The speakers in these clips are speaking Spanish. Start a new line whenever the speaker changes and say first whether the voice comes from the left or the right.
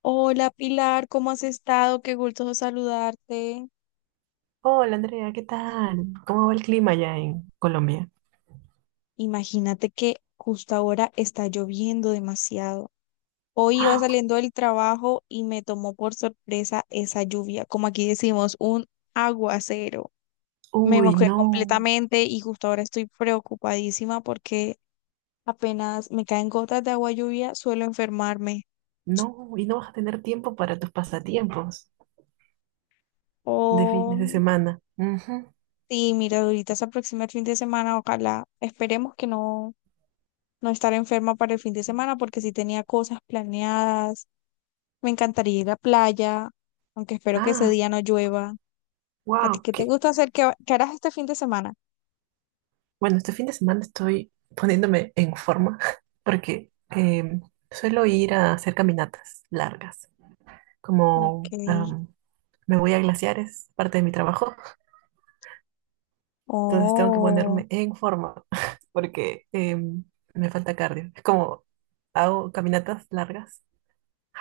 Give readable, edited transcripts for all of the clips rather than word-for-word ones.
left: Hola Pilar, ¿cómo has estado? Qué gusto saludarte.
right: Hola Andrea, ¿qué tal? ¿Cómo va el clima allá en Colombia?
left: Imagínate que justo ahora está lloviendo demasiado. Hoy iba saliendo del trabajo y me tomó por sorpresa esa lluvia, como aquí decimos, un aguacero. Me
right: Uy,
left: mojé
right: no,
left: completamente y justo ahora estoy preocupadísima porque apenas me caen gotas de agua lluvia, suelo enfermarme.
right: no, y no vas a tener tiempo para tus pasatiempos de fines de
left: Oh,
right: semana. Ujú.
left: sí, mira, ahorita se aproxima el fin de semana, ojalá, esperemos que no no estar enferma para el fin de semana porque sí tenía cosas planeadas. Me encantaría ir a playa, aunque espero que ese
right: Ah,
left: día no llueva. ¿A ti
right: wow,
left: qué te
right: que
left: gusta hacer? ¿Qué harás este fin de semana?
right: bueno, este fin de semana estoy poniéndome en forma porque suelo ir a hacer caminatas largas,
left: Ok.
right: como me voy a glaciares, parte de mi trabajo. Entonces tengo que
left: Oh,
right: ponerme en forma porque me falta cardio. Es como hago caminatas largas.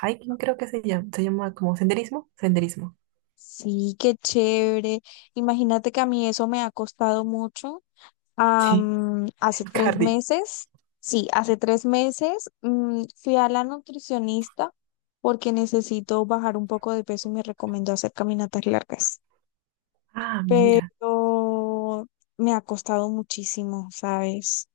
right: Hiking creo que se llama. Se llama como senderismo. Senderismo.
left: sí, qué chévere. Imagínate que a mí eso me ha costado mucho.
right: Sí,
left: Hace tres
right: cardio.
left: meses, sí, hace tres meses fui a la nutricionista porque necesito bajar un poco de peso y me recomendó hacer caminatas largas.
right: Ah, mira.
left: Pero me ha costado muchísimo, ¿sabes?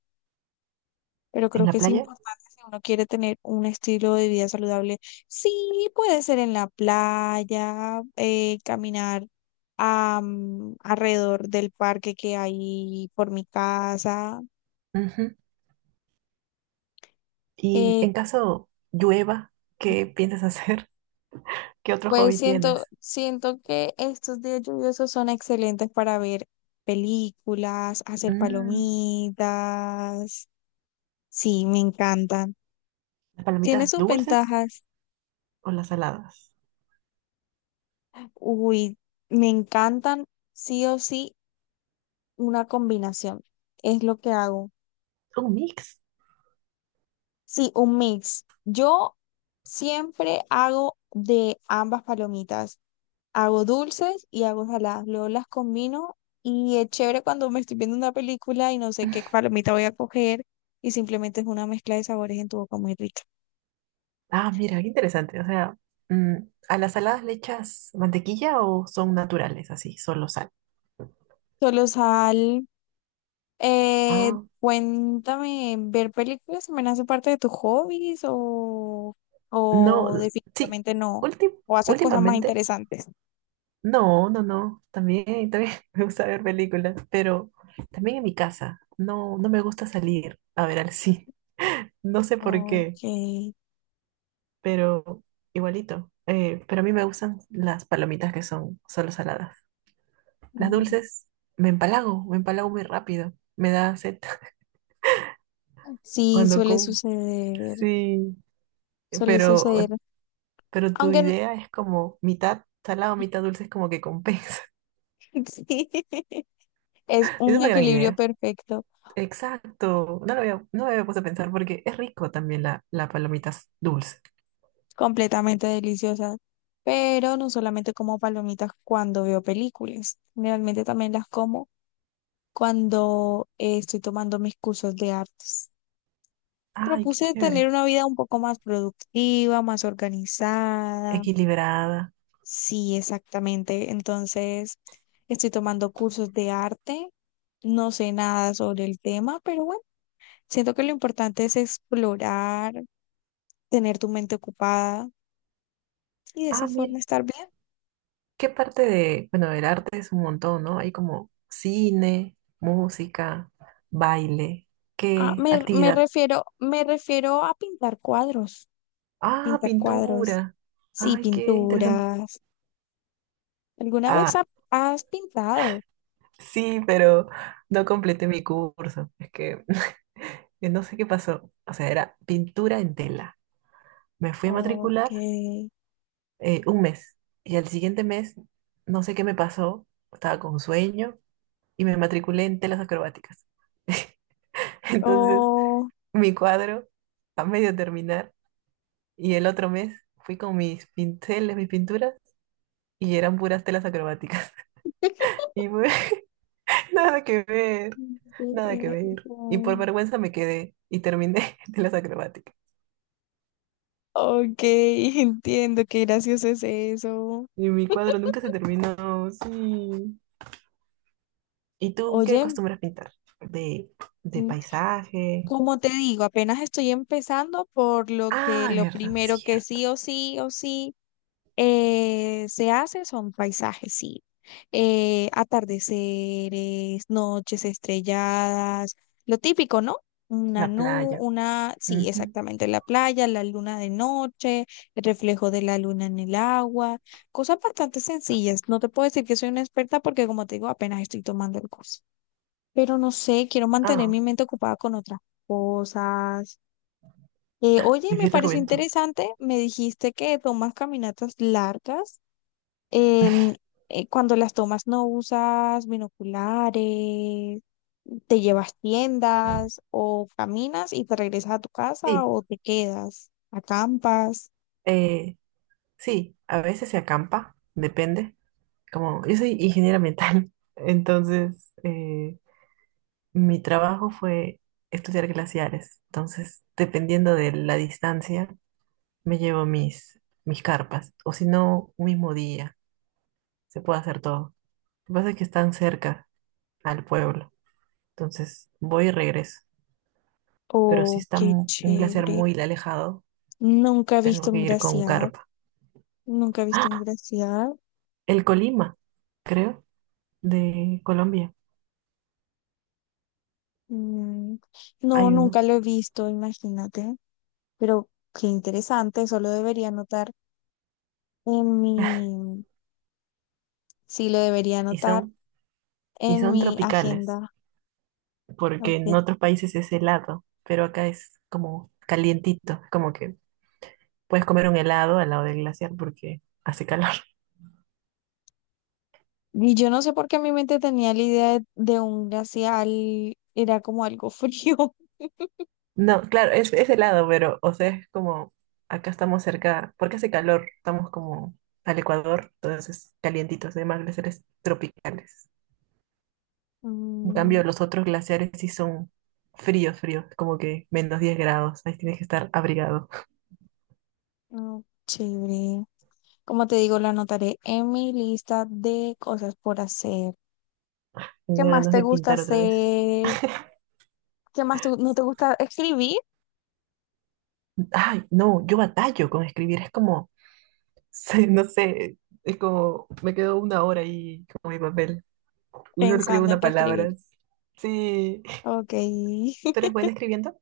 left: Pero
right: En
left: creo que
right: la
left: es
right: playa.
left: importante si uno quiere tener un estilo de vida saludable. Sí, puede ser en la playa, caminar a, alrededor del parque que hay por mi casa.
right: Ujú. Y
left: Eh,
right: en caso llueva, ¿qué piensas hacer? ¿Qué otro
left: pues
right: hobby
left: siento,
right: tienes?
left: siento que estos días lluviosos son excelentes para ver películas, hacer
right: Mm,
left: palomitas. Sí, me encantan.
right: ¿Las
left: Tiene
right: palomitas
left: sus
right: dulces
left: ventajas.
right: o las saladas?
left: Uy, me encantan sí o sí una combinación. Es lo que hago.
right: Un mix.
left: Sí, un mix. Yo siempre hago de ambas palomitas. Hago dulces y hago saladas. Luego las combino y es chévere cuando me estoy viendo una película y no sé qué palomita voy a coger y simplemente es una mezcla de sabores en tu boca muy rica.
right: Ah, mira, qué interesante. O sea, mm, ¿a las saladas le echas mantequilla o son naturales, así, solo sal?
left: Solo sal. Eh,
right: Ah,
left: Cuéntame, ¿ver películas también hace parte de tus hobbies
right: no,
left: o
right: sí,
left: definitivamente no?
right: últim-
left: ¿O haces cosas más
right: últimamente,
left: interesantes?
right: no, no, no, también, también me gusta ver películas, pero también en mi casa, no, no me gusta salir a ver al cine, no sé por qué,
left: Ok.
right: pero igualito, pero a mí me gustan las palomitas que son solo saladas, las
left: Mm,
right: dulces, me empalago muy rápido, me da sed
left: sí,
right: cuando
left: suele
right: como.
left: suceder,
right: Sí,
left: suele
right: pero,
left: suceder.
right: pero tu
left: Aunque n-
right: idea es como mitad salado, mitad dulce, es como que compensa.
left: sí, es
right: Es
left: un
right: una gran
left: equilibrio
right: idea.
left: perfecto,
right: Exacto. No lo había, no me había puesto a pensar porque es rico también la, palomita dulce.
left: completamente deliciosa. Pero no solamente como palomitas cuando veo películas, generalmente también las como cuando estoy tomando mis cursos de artes.
right: Ay, qué
left: Propuse
right: chévere.
left: tener una vida un poco más productiva, más organizada.
right: Equilibrada.
left: Sí, exactamente. Entonces, estoy tomando cursos de arte. No sé nada sobre el tema, pero bueno, siento que lo importante es explorar, tener tu mente ocupada y de esa
right: Ah, mira.
left: forma estar bien.
right: ¿Qué parte de, bueno, del arte? Es un montón, ¿no? Hay como cine, música, baile.
left: Ah,
right: ¿Qué actividad?
left: me refiero a pintar cuadros,
right: Ah,
left: pintar cuadros.
right: pintura.
left: Sí,
right: Ay, qué interesante.
left: pinturas. ¿Alguna vez
right: Ah,
left: ha- ¿Has pintado?
right: sí, pero no completé mi curso. Es que no sé qué pasó. O sea, era pintura en tela. Me fui a
left: Ok.
right: matricular un mes y al siguiente mes no sé qué me pasó. Estaba con sueño y me matriculé en telas acrobáticas. Entonces,
left: O
right: mi cuadro a medio terminar y el otro mes fui con mis pinceles, mis pinturas y eran puras telas acrobáticas. Y fue nada que ver. Nada que ver. Y por
left: entiendo.
right: vergüenza me quedé y terminé de las acrobáticas.
left: Ok, entiendo, qué gracioso es eso.
right: Y mi cuadro nunca se terminó, sí. ¿Y tú qué
left: Oye,
right: acostumbras pintar? De, de
left: mm,
right: paisaje.
left: como te digo, apenas estoy empezando, por lo que
right: Ah,
left: lo
right: verdad,
left: primero que
right: cierto.
left: sí o sí o sí. Se hace son paisajes, sí. Atardeceres, noches estrelladas, lo típico, ¿no? Una
right: La
left: nube,
right: playa.
left: una, sí,
right: Ujú.
left: exactamente, la playa, la luna de noche, el reflejo de la luna en el agua, cosas bastante sencillas. No te puedo decir que soy una experta porque, como te digo, apenas estoy tomando el curso. Pero no sé, quiero mantener mi
right: Ah,
left: mente ocupada con otras cosas. Oye, me
right: vivir la
left: pareció
right: juventud.
left: interesante, me dijiste que tomas caminatas largas en- cuando las tomas no usas binoculares, te llevas tiendas o caminas y te regresas a tu casa
right: Sí,
left: o te quedas, acampas.
right: eh, sí, a veces se acampa, depende. Como yo soy ingeniera ambiental, entonces mi trabajo fue estudiar glaciares. Entonces, dependiendo de la distancia, me llevo mis, carpas, o si no, un mismo día, se puede hacer todo. Lo que pasa es que están cerca al pueblo, entonces voy y regreso. Pero si
left: Oh,
right: está
left: qué
right: un glaciar
left: chévere.
right: muy alejado,
left: Nunca he visto
right: tengo que
left: un
right: ir con
left: glaciar,
right: carpa.
left: nunca he visto un glaciar.
right: El Colima, creo, de Colombia,
left: Mm, no,
right: hay
left: nunca lo
right: unos,
left: he visto, imagínate. Pero qué interesante, eso lo debería anotar en sí, lo debería
right: y
left: anotar
right: son, y
left: en
right: son
left: mi
right: tropicales,
left: agenda.
right: porque en
left: Ok.
right: otros países es helado, pero acá es como calientito, como que puedes comer un helado al lado del glaciar porque hace calor.
left: Y yo no sé por qué en mi mente tenía la idea de un glacial, era como algo frío.
right: No, claro, es helado, pero, o sea, es como, acá estamos cerca, porque hace calor, estamos como al Ecuador, entonces calientitos, además glaciares tropicales. En
left: Mm,
right: cambio, los otros glaciares sí son fríos, fríos, como que -10 grados, ahí tienes que estar abrigado.
left: no, chévere. Como te digo, lo anotaré en mi lista de cosas por hacer. ¿Qué
right: Tengo
left: más
right: ganas
left: te
right: de
left: gusta
right: pintar otra vez.
left: hacer? ¿No te gusta escribir?
right: Ay, no, yo batallo con escribir, es como, sí, no sé, es como, me quedo 1 hora ahí con mi papel y solo escribo
left: Pensando en
right: una
left: qué
right: palabra.
left: escribir.
right: Sí,
left: Ok.
right: ¿tú eres buena escribiendo?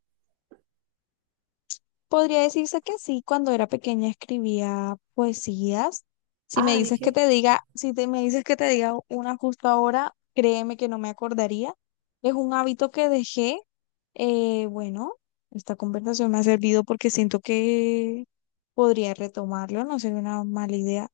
left: Podría decirse que sí, cuando era pequeña escribía poesías. Si me
right: Ay,
left: dices que
right: ¿qué?
left: te diga, si te, me dices que te diga una justo ahora, créeme que no me acordaría. Es un hábito que dejé. Bueno, esta conversación me ha servido porque siento que podría retomarlo, no sería una mala idea,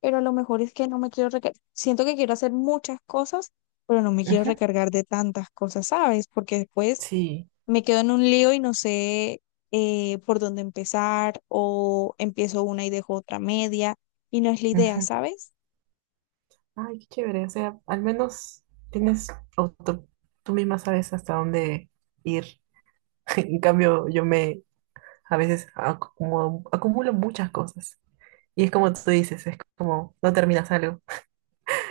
left: pero a lo mejor es que no me quiero recargar. Siento que quiero hacer muchas cosas, pero no me quiero
right: Ujú.
left: recargar de tantas cosas, ¿sabes? Porque después
right: Sí.
left: me quedo en un lío y no sé por dónde empezar o empiezo una y dejo otra media y no es la idea,
right: Ujú.
left: ¿sabes?
right: Ay, qué chévere. O sea, al menos tienes auto, tú misma sabes hasta dónde ir. En cambio, yo me a veces acumulo, acumulo muchas cosas. Y es como tú dices, es como no terminas algo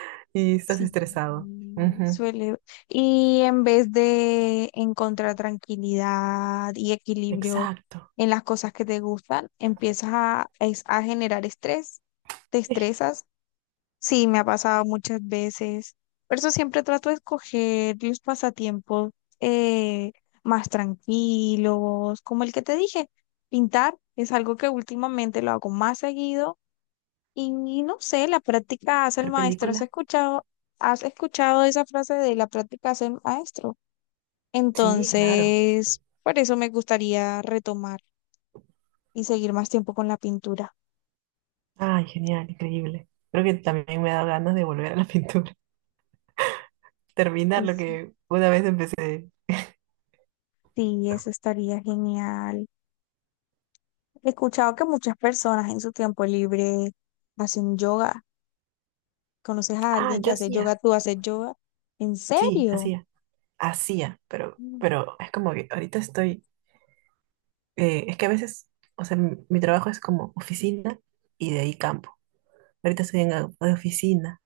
right: y estás
left: Sí,
right: estresado. Ujú.
left: suele. Y en vez de encontrar tranquilidad y equilibrio
right: Exacto.
left: en las cosas que te gustan, a generar estrés, te
right: Sí.
left: estresas. Sí, me ha pasado muchas veces. Por eso siempre trato de escoger los pasatiempos eh, más tranquilos, como el que te dije. Pintar es algo que últimamente lo hago más seguido y no sé, la práctica hace el
right: ¿Ver
left: maestro.
right: película?
left: ¿Has escuchado esa frase de la práctica hace el maestro?
right: Sí, claro.
left: Entonces, por eso me gustaría retomar y seguir más tiempo con la pintura.
right: Ay, genial, increíble. Creo que también me ha dado ganas de volver a la pintura. Terminar lo
left: Eso,
right: que una vez empecé.
left: sí, eso estaría genial. He escuchado que muchas personas en su tiempo libre hacen yoga. ¿Conoces a
right: Ah,
left: alguien que
right: yo
left: hace yoga?
right: hacía.
left: ¿Tú haces yoga? ¿En
right: Sí,
left: serio?
right: hacía, hacía, pero,
left: Mm,
right: pero es como que ahorita estoy, es que a veces, o sea, mi, trabajo es como oficina y de ahí campo. Ahorita estoy en la de oficina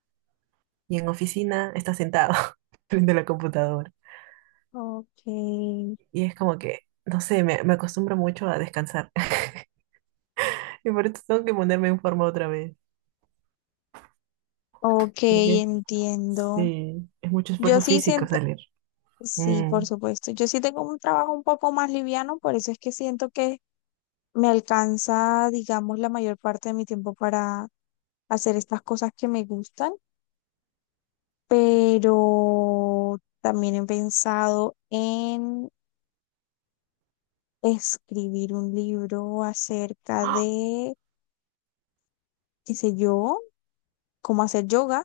right: y en oficina está sentado frente a la computadora.
left: ok,
right: Y es como que, no sé, me acostumbro mucho a descansar. Y por eso tengo que ponerme en forma otra vez,
left: ok,
right: porque
left: entiendo.
right: sí, es mucho
left: Yo
right: esfuerzo
left: sí
right: físico
left: siento,
right: salir.
left: sí,
right: Mm.
left: por supuesto. Yo sí tengo un trabajo un poco más liviano, por eso es que siento que me alcanza, digamos, la mayor parte de mi tiempo para hacer estas cosas que me gustan, pero también he pensado escribir un libro acerca
right: Ah,
left: de, qué sé yo, cómo hacer yoga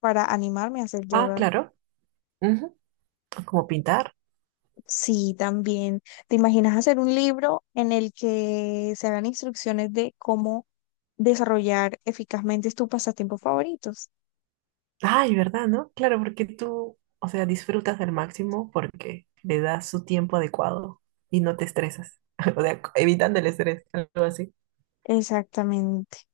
left: para animarme a hacer
right: ah,
left: yoga.
right: claro. Ujú. Como pintar.
left: Sí, también. ¿Te imaginas hacer un libro en el que se hagan instrucciones de cómo desarrollar eficazmente tus pasatiempos favoritos?
right: Ay, ¿verdad, no? Claro, porque tú, o sea, disfrutas al máximo porque le das su tiempo adecuado y no te estresas. O sea, evitando el estrés, algo así.
left: Exactamente,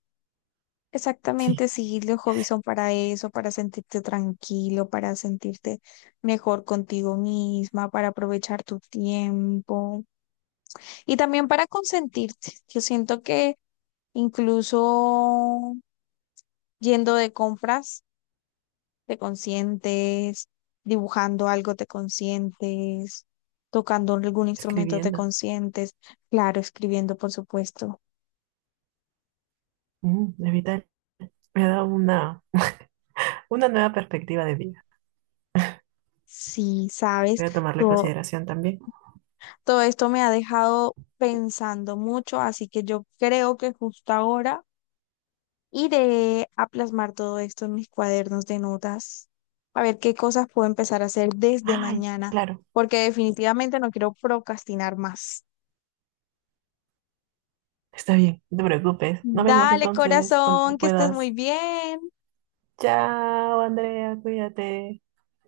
right: Sí,
left: exactamente, sí, los hobbies son para eso, para sentirte tranquilo, para sentirte mejor contigo misma, para aprovechar tu tiempo. Y también para consentirte. Yo siento que incluso yendo de compras, te consientes, dibujando algo, te consientes, tocando algún instrumento, te
right: escribiendo.
left: consientes, claro, escribiendo, por supuesto.
right: Mm, evitar. Me ha dado una, nueva perspectiva de vida.
left: Sí, sabes,
right: Voy a tomarla en
left: todo,
right: consideración también.
left: todo esto me ha dejado pensando mucho, así que yo creo que justo ahora iré a plasmar todo esto en mis cuadernos de notas, a ver qué cosas puedo empezar a hacer desde
right: Ay,
left: mañana,
right: claro.
left: porque definitivamente no quiero procrastinar más.
right: Está bien, no te preocupes. Nos vemos
left: Dale,
right: entonces cuando
left: corazón, que estés muy
right: puedas.
left: bien.
right: Chao, Andrea, cuídate.